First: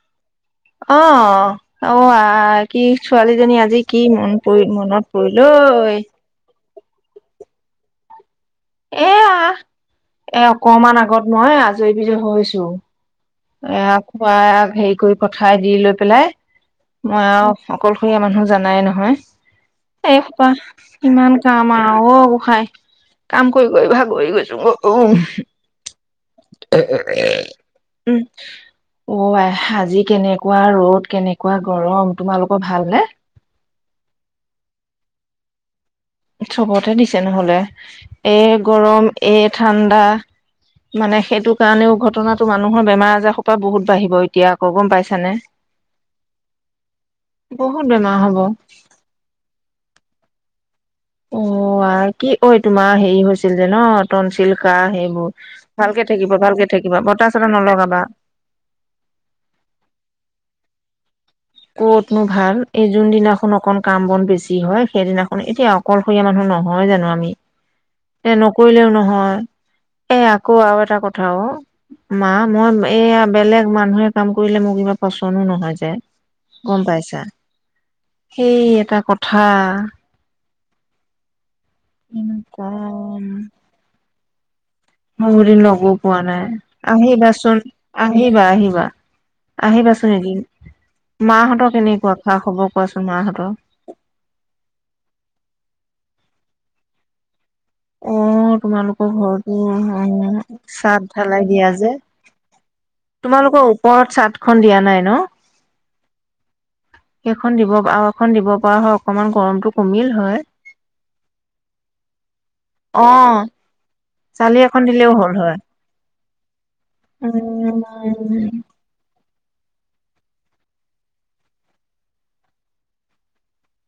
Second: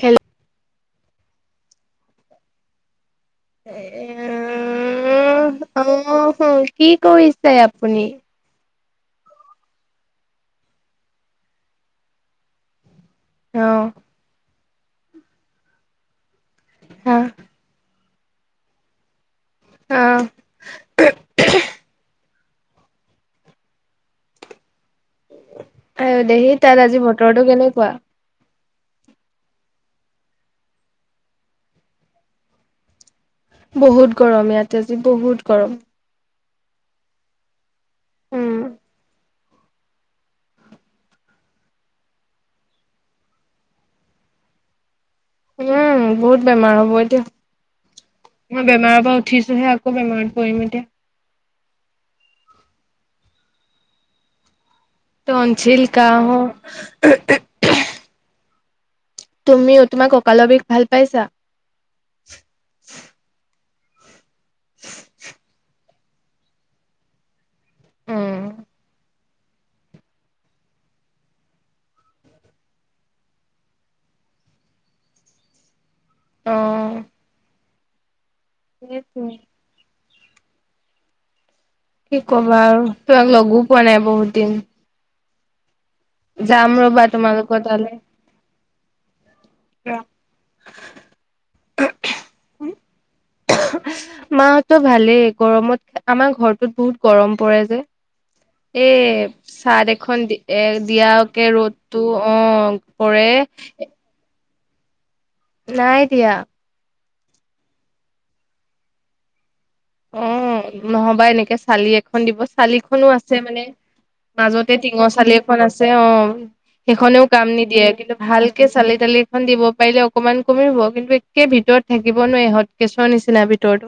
Hello. অ', অ', আহ, কি ছোৱালীজনী আজি কি মন পৰি মনত অ পৰিলঐ? কি কৰিছে আপুনি? এয়া এ অকমান আগত মই আজৰি বিজৰি হৈছো। অ এয়া খুৱাই হেই কই পঠাই দি লৈ পেলাই অ মই আৰু অকল খিয়া মানুহ জানাই নহয়। অ এসোপাহ ইমান কাম আও, অহ। হয় কাম কৰি কৰি ভাগৰি গৈছো উম। আইও দেহি, তাত আজি বটৰটো কেনেকুৱা? অ', আই আজি কেনেকুৱা ৰ'দ কেনেকুৱা গৰম, তোমালোকৰ ভালনে? বহুত গৰম, ইয়াত আজি বহুত গৰম। চবতে দিছে নহ'লে। এ উম গৰম এ ঠাণ্ডা মানে সেইটো কাৰণেও ঘটনাটো মানুহৰ বেমাৰ আজাৰ সোপা বহুত বাঢ়িব এতিয়া আকৌ গম পাইছানে। উম, বহুত বেমাৰ হ'ব এতিয়া বহুত বেমাৰ হ'ব। মই বেমাৰৰ পৰা উঠিছোহে আকৌ বেমাৰত পৰিম এতিয়া। অ', আও কি ঐ তোমাৰ হেৰি হৈছিল যে ন' তনছিল। কাঁহ সেইবোৰ টনচিল ভালকে কাহ থাকিবা, ভালকে থাকিবা বতাহ চতাহ নলগাবা। তুমিও, তোমাৰ ককালৰ বিষ ভাল পাইছা? ক'তনো ভাল। এই যোন দিনাখন অকন কাম বন বেছি হয়, সেইদিনাখন এতিয়া অকলশৰীয়া মানুহ নহয় জানো আমি। এ উম নকৰিলেও নহয়। এই আকৌ আৰু এটা কথা অ', মা মই এইয়া বেলেগ মানুহে কাম কৰিলে মোক কিবা পচনো নহয় যে। অ গম পাইছা? সেই এটা সেইটোৱে কথা। কি ক'বা আৰু নকম তোমাক লগো পোৱা নাই বহুত দিন। বহুত দিন লগো পোৱা নাই, যাম ৰবা আহিবা চোন। তোমালোকৰ তালৈ আহিবা, আহিবা। আহিবাচোন এদিন। মাহঁতৰ কেনেকুৱা? খা খবৰ কোৱাচোন মাহঁতৰ। মাহঁতৰ ভালেই গৰমত আমাৰ ঘৰটোত বহুত গৰম পৰে যে। অ তোমালোকৰ এই ঘৰতো চাদ অ এখন, এ চাদ ঢালাই দিয়াকে দিয়া যে ৰ'দটো অ' পৰে। তোমালোকৰ ওপৰত চাত ত খন দিয়া নাই ন নাই দিয়া সেইখন দিব আৰু এখন দিব পৰা হয় অকনমান গৰমতটো অ' নহবা এনেকে চালি এখন দিব, চালিখনো অ আছে মানে, চালি মাজতে এখন টিঙৰ দিলেও হ'ল চালি হয় এখন আছে অ সেইখনেও কাম উম নিদিয়ে, কিন্তু ভালকে চালি তালি খন দিব পাৰিলে অকমান কমি হব, কিন্তু একে ভিতৰত থাকিব নোৱাৰি সত কেচৰ নিচিনা ভিতৰতো।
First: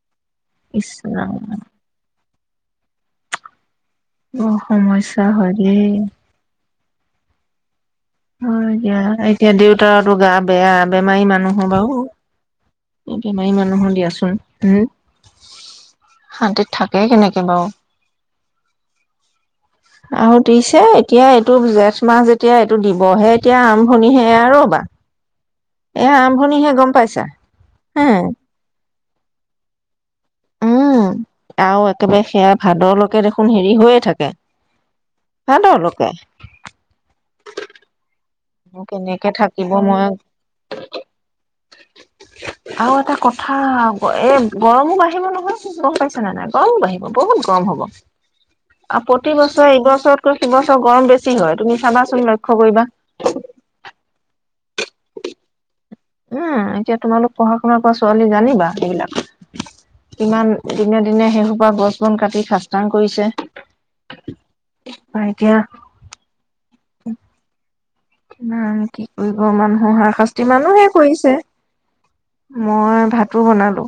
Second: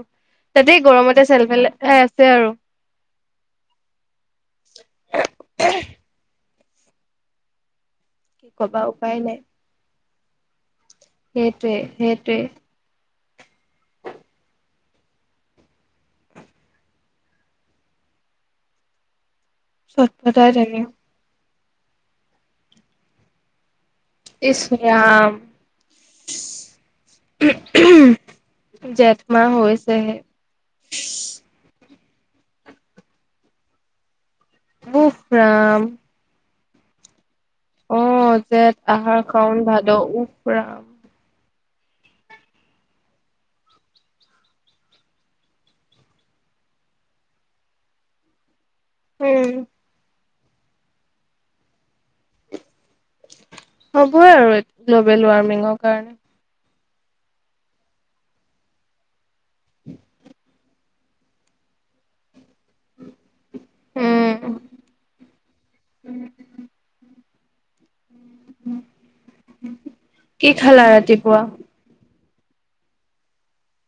তাতেই গৰমতে ইছৰাম চেলফেল আছে আৰু। অ সমস্যা হয় দেই। কি হয় কবা এতিয়া। উপায় নাই এতিয়া দেউতাৰতো গা বেয়া, বেমাৰী মানুহ সেইটোৱে বাৰু। সেইটোৱে। বেমাৰী মানুহো দিয়াচোন, উম? শান্তিত থাকেই কেনেকে বাৰু? চট আহ পটাই তেনে দিইছে এতিয়া টো জেঠ মাহ যেতিয়া এইটো দিবহে এতিয়া, আম আৰম্ভণিহে ইছ আৰুবা, ৰাম এয়া আৰম্ভণিহে গম পাইছা? হ, জেঠ মাহ হৈছেহে উম, আৰু একেবাৰে সেয়া ভাদৰলৈকে দেখোন হেৰি হৈয়ে থাকে। উফৰাম। ভাদৰলৈকে অ জেঠ, আহাৰ, কেনেকে সাওন, থাকিব মই ভাদৰ উফ। আৰু এটা কথা এ গৰমো বাঢ়িব নহয়, গম পাইছে নে নাই? গৰমো বাঢ়িব, বহুত গৰম হব। আৰু প্ৰতি উম বছৰ এইবছৰ ছ বছৰ গৰম বেছি হয়, তুমি চাবাচোন, লক্ষ্য কৰিবা হ'বে আৰু গ্ল'বেল ৱাৰ্মিঙক কাৰণ। উম, এতিয়া তোমালোক পঢ়া শুনাৰ কৰা ছোৱালী জানিবা সেইবিলাক। কিমান দিনে-দিনে সেইহুপা গছ বন কাটি খ কৰিছে। উম বা এতিয়া কিমান কি কৰিব মানুহৰ হাৰ শাস্তি, কি খালা মানুহে কৰিছে। ৰাতিপুৱা মই ভাতো বনালো।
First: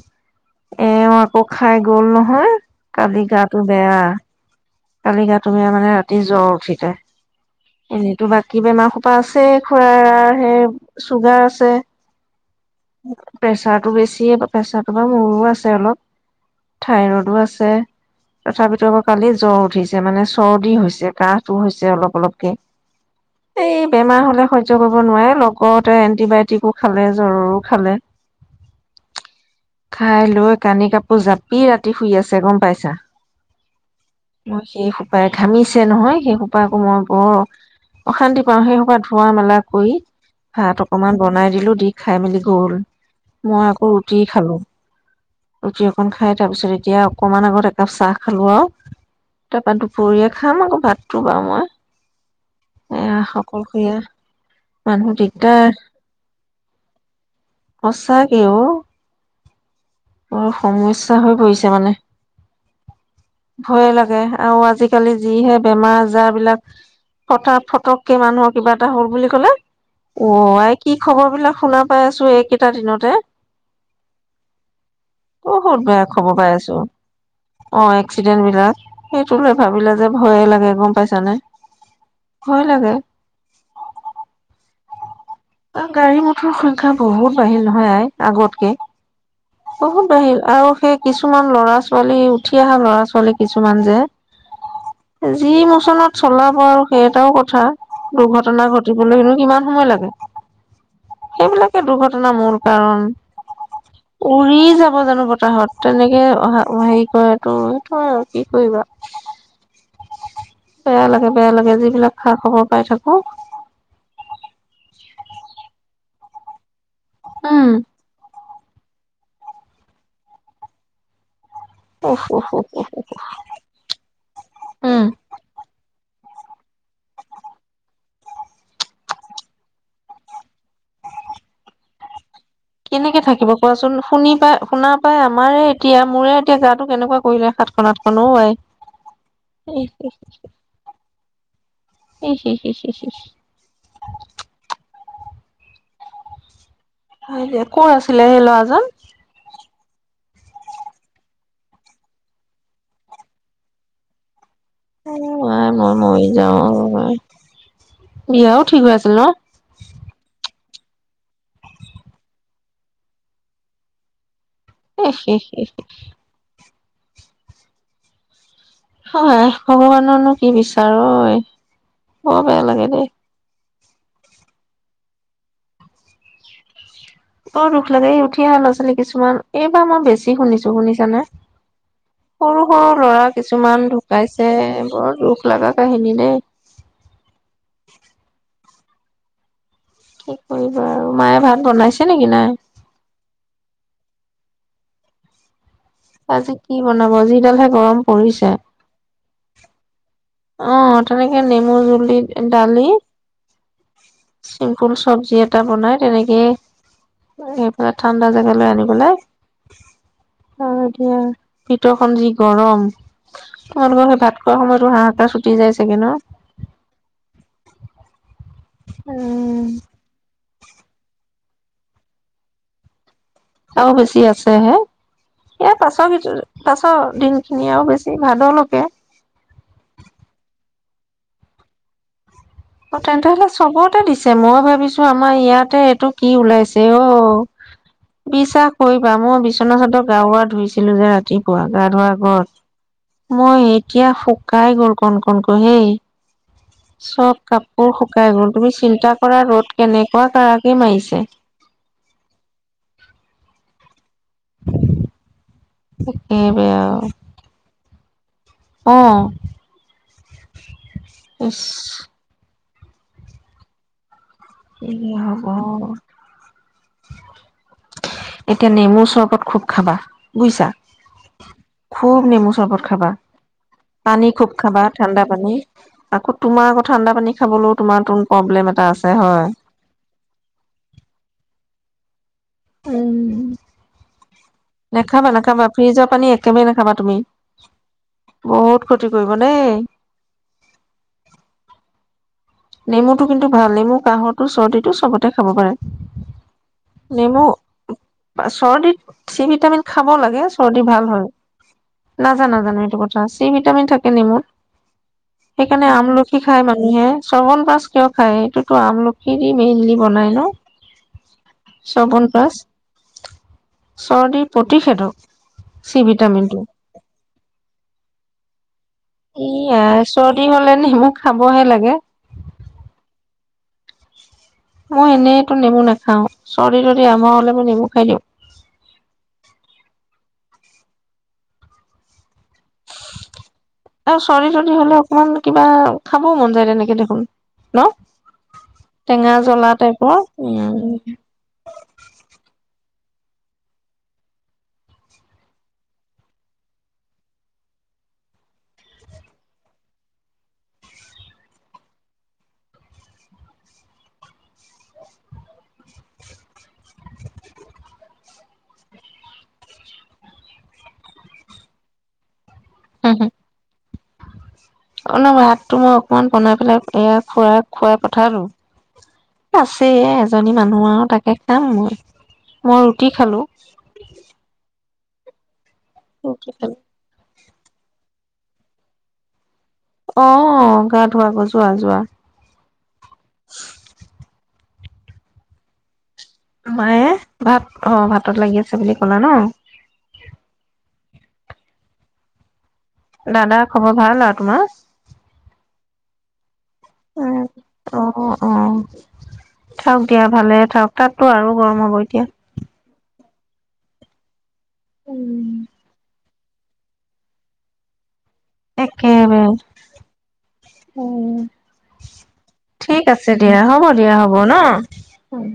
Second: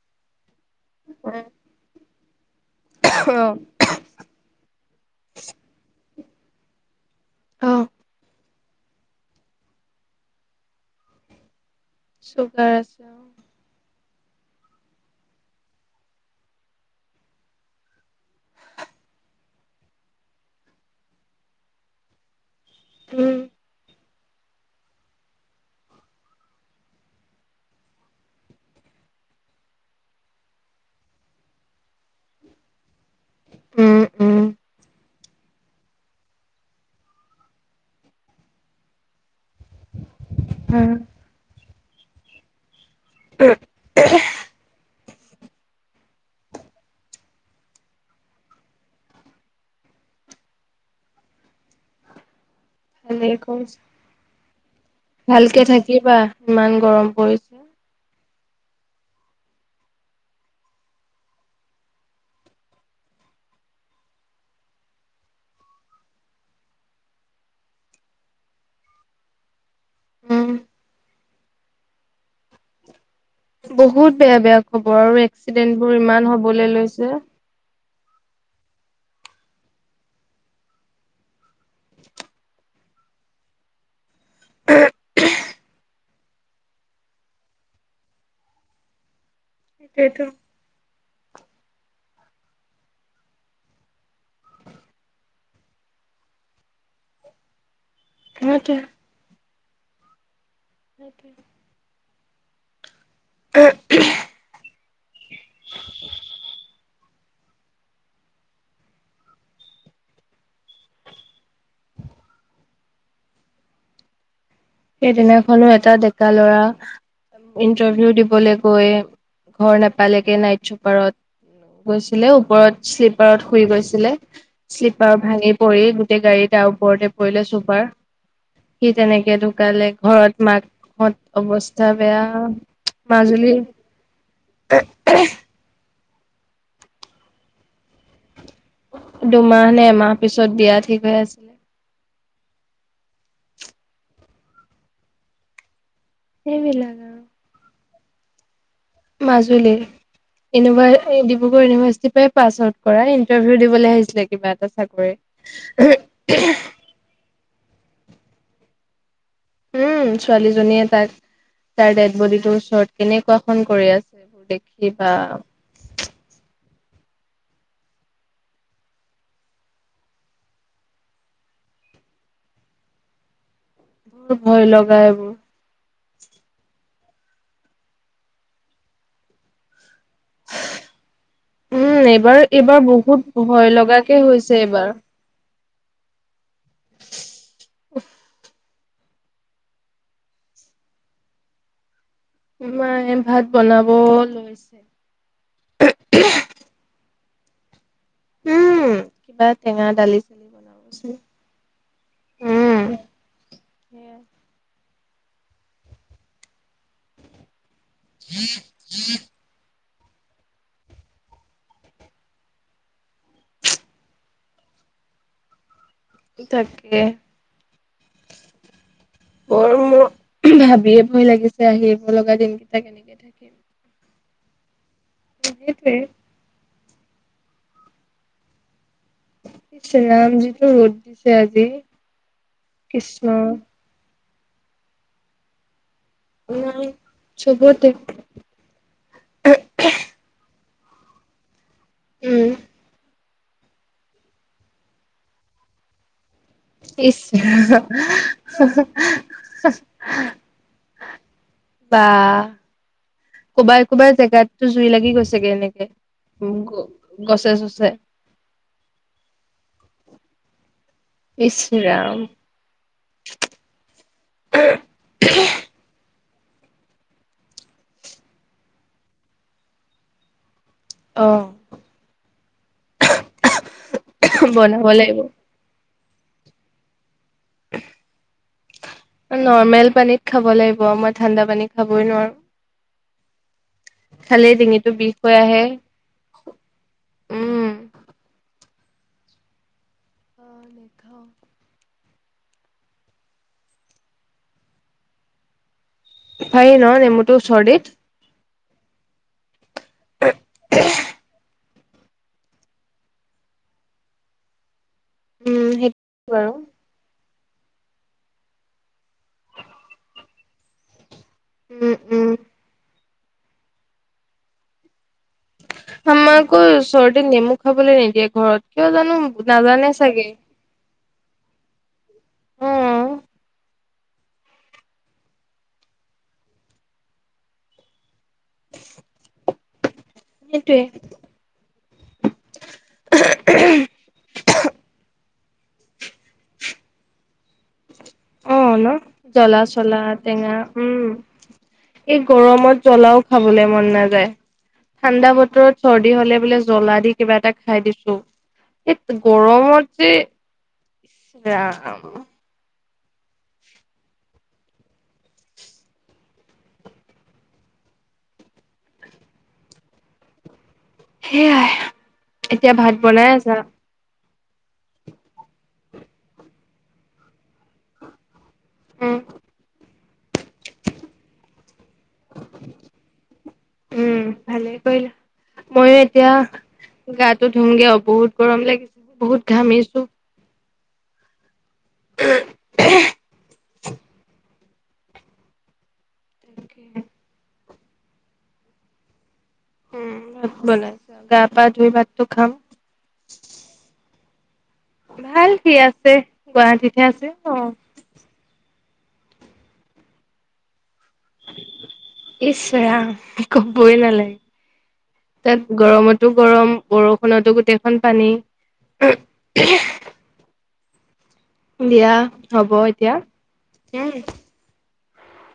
এ আকৌ খাই গ'ল হা কালি অ গাটো বেয়া, কালি গা তুমি মানে ৰা জ্বৰ উঠিলে অ', এনেইতো বাাক কি বেমাৰ পাছে খুৰাৰ সেই চুগাৰ আছে চুগাৰ আছে অ'। প্ৰেছাৰ টো বেছি প্ৰেছাৰটো বাৰো মোৰো আছে অলপ থাইৰইডো আছে তথাপিতো আাৰ কালি জ্বৰ উঠিছে মানে চৰ্দি হৈছে কাহ টোও হৈছে অলপ অলপকে উম এই বেমাৰ হলে সহ্য কৰিব নোৱাৰে লগতে এণ্টিবায়টিকো খালে জ্বৰৰো খালে খাই লৈ কানি কাপোৰ জাপি ৰাতি শুই আছে গম পাইছা উম উম মই সেইয়ে স সোপাই ঘামিছে নহয় সেই সোপাাকো মই বৰ অশান্তি পাওঁ সেই ধোৱাা মেলা কৰি ভাত উম, অকনমান বনাই দিলো দি খাই মেলি গল মই আকৌ ৰুটি খালো ৰুটি অকন খাই তাৰপিছত এতিয়া অকমান আগত একাপ চাহ খালো আৰু তাৰপা দুপৰীয়া খাম আকৌ ভাতটো বাৰু মই ভালেই কৰিছা অকলশৰীয়া মানুহ ভালকে দিগদাৰ থাকিবা ইমান গৰম পৰিছে কে অ অ সমস্যা হৈ পৰিছে মানে ভয়ে লাগে আৰু আজিকালি যিহে বেমাৰ আজাৰ বিলাক ফথা ফটককে মানুহৰ কিবা এটা হল বুলি কলে অ উম আই কি খবৰ বিলাক শুনা পাই আছো এইকেইটা দিনতে বহুত বেয়া বেয়া খবৰ আৰু এক্সিডেন্ট বহুত বোৰ বেয়া ইমান খবৰ পাই হবলৈ আছো লৈছে অ এক্সিডেণ্ট বিলাক সেইটো লে ভাবিলে যে ভয়ে লাগে গম পাইছানে ভয় লাগে গাড়ী মটৰৰ সংখ্যা বহুত বাঢ়িল নহয় আই আগতকে বহুত সেইটোৱেতো বাঢ়িল আৰু সেই কিছুমান ল'ৰা ছোৱালী উঠি অহা ল'ৰা ছোৱালী কিছুমান যে যি মোচনত চলাব আৰু সেই এটাও কথা দুৰ্ঘটনা সেইটোৱে ঘটিবলৈনো কিমান হব লাগে সেইবিলাকে দুৰ্ঘট ন মূল কাৰণ উ হু উৰি যাব জানো বতাহত তেনেকে হেৰি কৰে তো সেইটোয় আৰু কি কৰিবা বেয়া লাগে বেয়া লাগে যিবিলাক খা খবৰ পাই থাকো সেইদিনাখনো এটা ডেকা লৰা উম ইন্টাৰভিউ দিবলে কৈ ঘৰ নাপালেগে নাইট চুপাৰত উফ গৈছিলে উফ উফ ওপৰত উফ শ্লিপাৰত শুই গৈছিলে উম। শ্লিপাৰ ভাঙি পৰি গাড়ী তাৰ ওপৰতে পৰিলে চুপাৰ সি তেনেকতো কালে ঘৰত মাকত অৱস্থা বেয়া কেনেকে থাকিব মাজুলীৰ কোৱাচোন শুনি পাই শুনা পাই আমাৰে এতিয়া মোৰে এতিয়া গাতো কেনেকুৱা কৰিলে সাতখন আাতখননো দুমাহ নে এমাহ পিছত বিয়া ঠিক হৈ আছিলে এইবিলাক হয়ে ক'ৰ আছিলে সেই ল'ৰাজন মাজুলীৰ ইউনিভা ডিব্ৰুগড় ইউনিভাৰ্চিটিৰ পৰাই পাছ আউট কৰা ইণ্টাৰভিউ দিবলৈ আহিছিলে কিবা এটা অ চাকৰি আই মই মৰি যাওঁ বিয়াও ঠিক হৈ আছিল ন উম ছোৱালীজনীয়ে তাক তাৰ ডেড বডীটো ওচৰত কেনেকুৱা খন কৰি আছে এইবোৰ দেখি বা এহ হে হে হে হয় ভগৱানৰনো কি বিচাৰ ঐ বৰ বেয়া লাগে দেই বৰ ভয় লগা এইবোৰ বৰ দুখ লাগে এই উঠি অহা ল'ৰা ছোৱালী কিছুমান এইবাৰ মই বেছি শুনিছো শুনিছানে উম এইবাৰ সৰু এইবাৰ সৰু বহুত ল'ৰা ভয় কিছুমান লগাকে ঢুকাইছে হৈছে বৰ দুখ লগা কাহিনী নে উ কি কৰিবা আৰু মায়ে ভাত বনাইছে নেকি নাই? মাই ভাত বনাব লৈছে আজি কি বনাব যিডাল হে গৰম পৰিছে। উম কিবা টেঙা দালি চালি অ বনাব লৈছে। তেনেকে নেমু জুল দি উম দালি সেয়াই ফুল চব্জি এটা বনাই তেনেকে এইফালে ঠাণ্ডা জেগালৈ আনিবলৈ আৰু এতিয়া ভিতৰখন যি গৰম তোমালোকৰ সেই ভাত খোৱা সময়তো হাঁহ [unintelligible] যায় থাকে উম। বৰ মোৰ ভাবিয়ে লাগিছে আহিব লগা দিনকেইটা কেনেকে থাকে আৰু বেছি আছো হে এ সেইটোৱে পাছৰ ভিতৰত পাছ অ দিন খিনি আৰু বেছি ভাগলাগে ইছৰাম যিটো ৰ'দ দিছে আজি অ' কৃষ্ণ তেন্তে হলে চবতে দি ছে মইও ভাবিছো আমাৰ ইয়াতে এইটোক কি ওলাইছে নাই অ', চবতে বিশ্বাস কৰিবা মই বিচনা চাদৰ গাৰুৱা ধুইছো। আছিলো যে ৰাতিপুৱা গাৰুৱা গছ উম মই এতিয়া শুকাই গ'ল কণ কণ ক হেই। ইচ চব কাপোৰ শুকাই গ'ল তুমি চিন্তা কৰা ৰ'দ কেনেকুৱা কাৰাকী মাৰিছে। ক'বাত জেগাতো জুই লাগি গৈছেগে এনেকে উম, একেবাৰে আৰু গছে চছে। অ ইচ ইছৰাম। এ হ'ব। এতিয়া নেমুৰ চৰবত খুব খাবা, বুজিছা। অ খুব নেমু চৰবত খাবা পানী খুব খাবা বনাব লাগিব। ঠাণ্ডা পানী আকৌ তোমাৰ ঠাণ্ডা পানী খাবলৈও তোমাৰ তোন প্ৰব্লেম এটা আছে হয় নৰ্মেল পানীত খাব লাগিব মই ঠাণ্ডা পানীত খাবই নোৱাৰো। উম। খালে ডিঙিটো বিষ নাখাবা, হৈ আহে নাখাবা ফ্ৰিজৰ পানী একেবাৰে নাখাবা তুমি উম। বহুত ক্ষতি কৰিব দেই। অ [inaudible] নেমুটো কিন্তু ভাল নেমু কাঁহৰটো চৰ্দিটো চবতে খাব পাৰে। পাৰি ন নেমটো নেমু চৰ্দিত? চৰ্দিত চি ভিটামিন খাব লাগে চৰ্দি ভাল হয়। নাজানা জানো এইটো কথা চি ভিটামিন থাকে নেমুৰ। উম সেইকাৰণে সেইটো আমলখি বাৰু খায় মানুহে। শ্ৰ্বণ পাছ কিয় খায় এইটোতো আমলখি মেইনলি বনাই ন। উম শবন উম। প্ছ। চৰ্ণিৰ প্ৰতিষেধক চি আমাক ভিটামিনটো আকৌ চৰ্দিত নেমু খাবলৈ নিদিয়ে ঘৰত কিয় জানো ই নাজানে চাগে। চৰ্দি হলে নেমু খাবহে লাগে। অ মই এনেইতো নেমু নাখাও চৰ্দি তদি আমাৰ হলে মই নেমু খাই দিওঁ। উ সেইটোৱে। আৰু চৰ্দি তদি হলে অকমান কিবা খাবও মন যায় তেনেকে দেখোন ন। অঁ ন টেঙা জলা জ্বলা চলা টাইপৰ টেঙা উম এই গৰমত জ্বলাও খাবলৈ মন নাযায় ঠাণ্ডা বতৰত চৰ্দি হলে বোলে জ্বলা দি কিবা এটা খাই দিছো এই গৰমত যে ৰাম সেয়াই এতিয়া ভাত বনাই আছা অলপ ভাতটো মই অকমান বনাই পেলাই এয়া খোৱা খুৱাই পঠালো উম আছে এজনী মানুহ আৰু তাকে খাম মই মই ৰুটি খালো বল ময়ো এতিয়া ৰুটি খালো গাত ধুমগে অঁ বহুত গৰম লাগিছিল বহুত ঘামিছো। অঁ গা ধুবলৈ গৈছো যোৱা যোৱা মায়ে ভাত অঁ ভাতত লাগি আছে বুলি কলা ন উম বনাইছো গা পা ধুই ভাতটো খাম দাদা খবৰ ভাল আৰু তোমাৰ ভাল কি আছে গুৱাহাটীতে আছে অঁ থওক দিয়া ভালে থাকক তাতো আৰু গৰম হ'ব এতিয়া ইচ ৰাম কবই নালাগে উম, তাত গৰমত টো গৰম বৰষুণতো গোটেইখন পানী একে উম দিয়া হ'ব ঠিক এতিয়া। আছে দিয়া হ'ব দিয়া উম হ'ব ন হয়